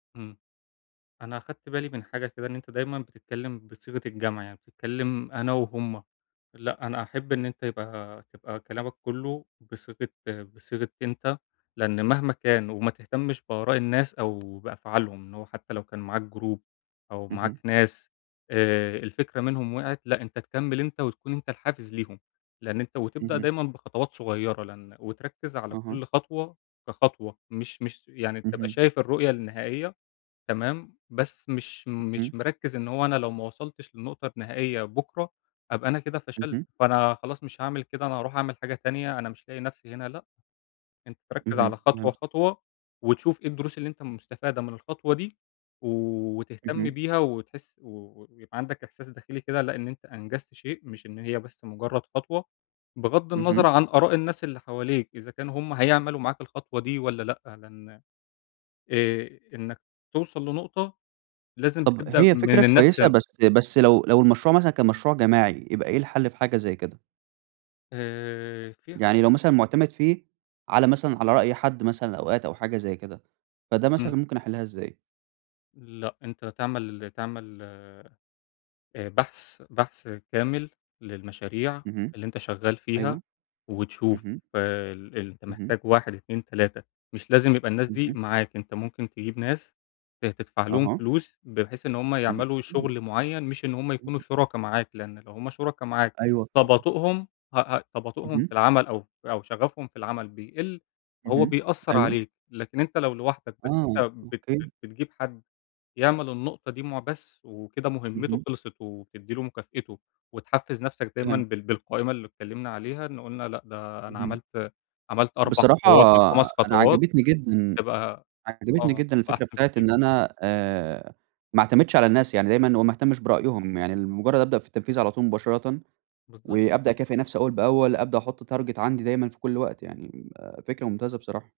إمم. أنا أخدت بالي من حاجة كده، إن أنت دايمًا بتتكلّم بصيغة الجمع، يعني بتتكلّم أنا وهُم لأ أنا أحب إن أنت يبقى تبقى كلامك كلّه بصيغة بصيغة أنت، لإن مهما كان، وما تهتمش بآراء الناس أو بأفعالهم، إن هو حتّى لو كان معاك Group أو معاك اهم. ناس آآ الفكرة منهم وقعِت، لأ أنت تكمّل أنت وتكون أنت الحافز ليهم، لإن أنت وتبدأ اهم. دايمًا بخطوات صغيّرة لإن وتركّز على أها. كلّ خطوة كخطوة مش مش، يعني تبقى اهم. شايف الرؤية النهائية، تمام؟ بس مش اهم. مش مركّز إن هو أنا لو ما وصلتش للنقطة النهائية بُكره، هابقى أنا كده فشلت، اهم. فأنا خلاص مش هاعمل كده أنا هاروح أعمل حاجة تانية أنا مش لاقي نفْسي هنا، لأ، أنت تركّز اهم، على خطوة، فهمت. خطوة، وتشوف إيه الدروس اللي أنت مستفادة من الخطوة دي، وتهتم اهم. بيها وتحس و ويبقى عندك إحساس داخلي كده لأ، إن أنت أنجزت شيء، مش إن هي بس مجرّد خطوة، بغَض اهم. النظَر عن آراء الناس اللي حواليك، إذا كانوا هُم هيعملوا معاك الخطوة دي والّا لأ، لإن آآ إنّك توصل لنقطة، لازم طب تبدأ هي فكرة من النفْس كويسة ي بس بس لو لو المشروع مثلًا كان مشروع جماعي، يبقى إيه الحل في حاجة زي كده؟ آآ في ح يعني لو مثلًا معتمد فيه، على مثلًا على رأي حد مثلًا أوقات أو حاجة زي كده، فده إمم. مثلًا ممكن أحلّها إزاي؟ لأ أنت تعمل ال تعمل آآ بحث بحث كامل، للمشاريع اهم. اللي أنت شغال فيها، أيوه. وتشوف اهم. ال أنت اهم. محتاج 1، 2، 3، مش لازم يبقى الناس دي اهم. معاك، أنت ممكن تجيب ناس ت تدفع لهم أها. فلوس، بحيث إن هُم اهم. يعملوا امم. شغل معيّن مش إن هُم يكونوا [unintelligible] شُركا معاك، لإن لو هُم شُركا معاك أيوه فهمتك. تباطؤهم ه ه تباطؤهم في اهم. العمل أو أو شغفهم في العمل بيقل، هو اهم. بيأثّر أيوه. عليك، لكن أنت لو لوحدك بس آه، أنت بت بت أوكي. بتجيب حد يعمل النقطة دي مُع بس وكده مهمته اهم. خلصت وتدّي له مكافئته، وتحفّز نفْسك دايمًا فهمت. بال بالقائمة اللي اتكلّمنا عليها، إن قُلنا لأ ده أنا اهم. عملت عملت 4 بصراحة خطوات من 5 أنا خطوات، عجبتني جدًا تبقى عجبتني آه جدًا الفكرة أحسن بتاعة كتير. إن أنا آآ ما اعتمدش على الناس، يعني دايمًا أو ما اهتمش برأيهم، يعني لمجرّد أبدأ في التنفيذ على طول مباشرةً، بالضبط. وأبدأ أكافئ نفْسي أوّل بأوّل، أبدأ أحط target عندي دايمًا في كلّ وقت، يعني م فكرة ممتازة بصراحة.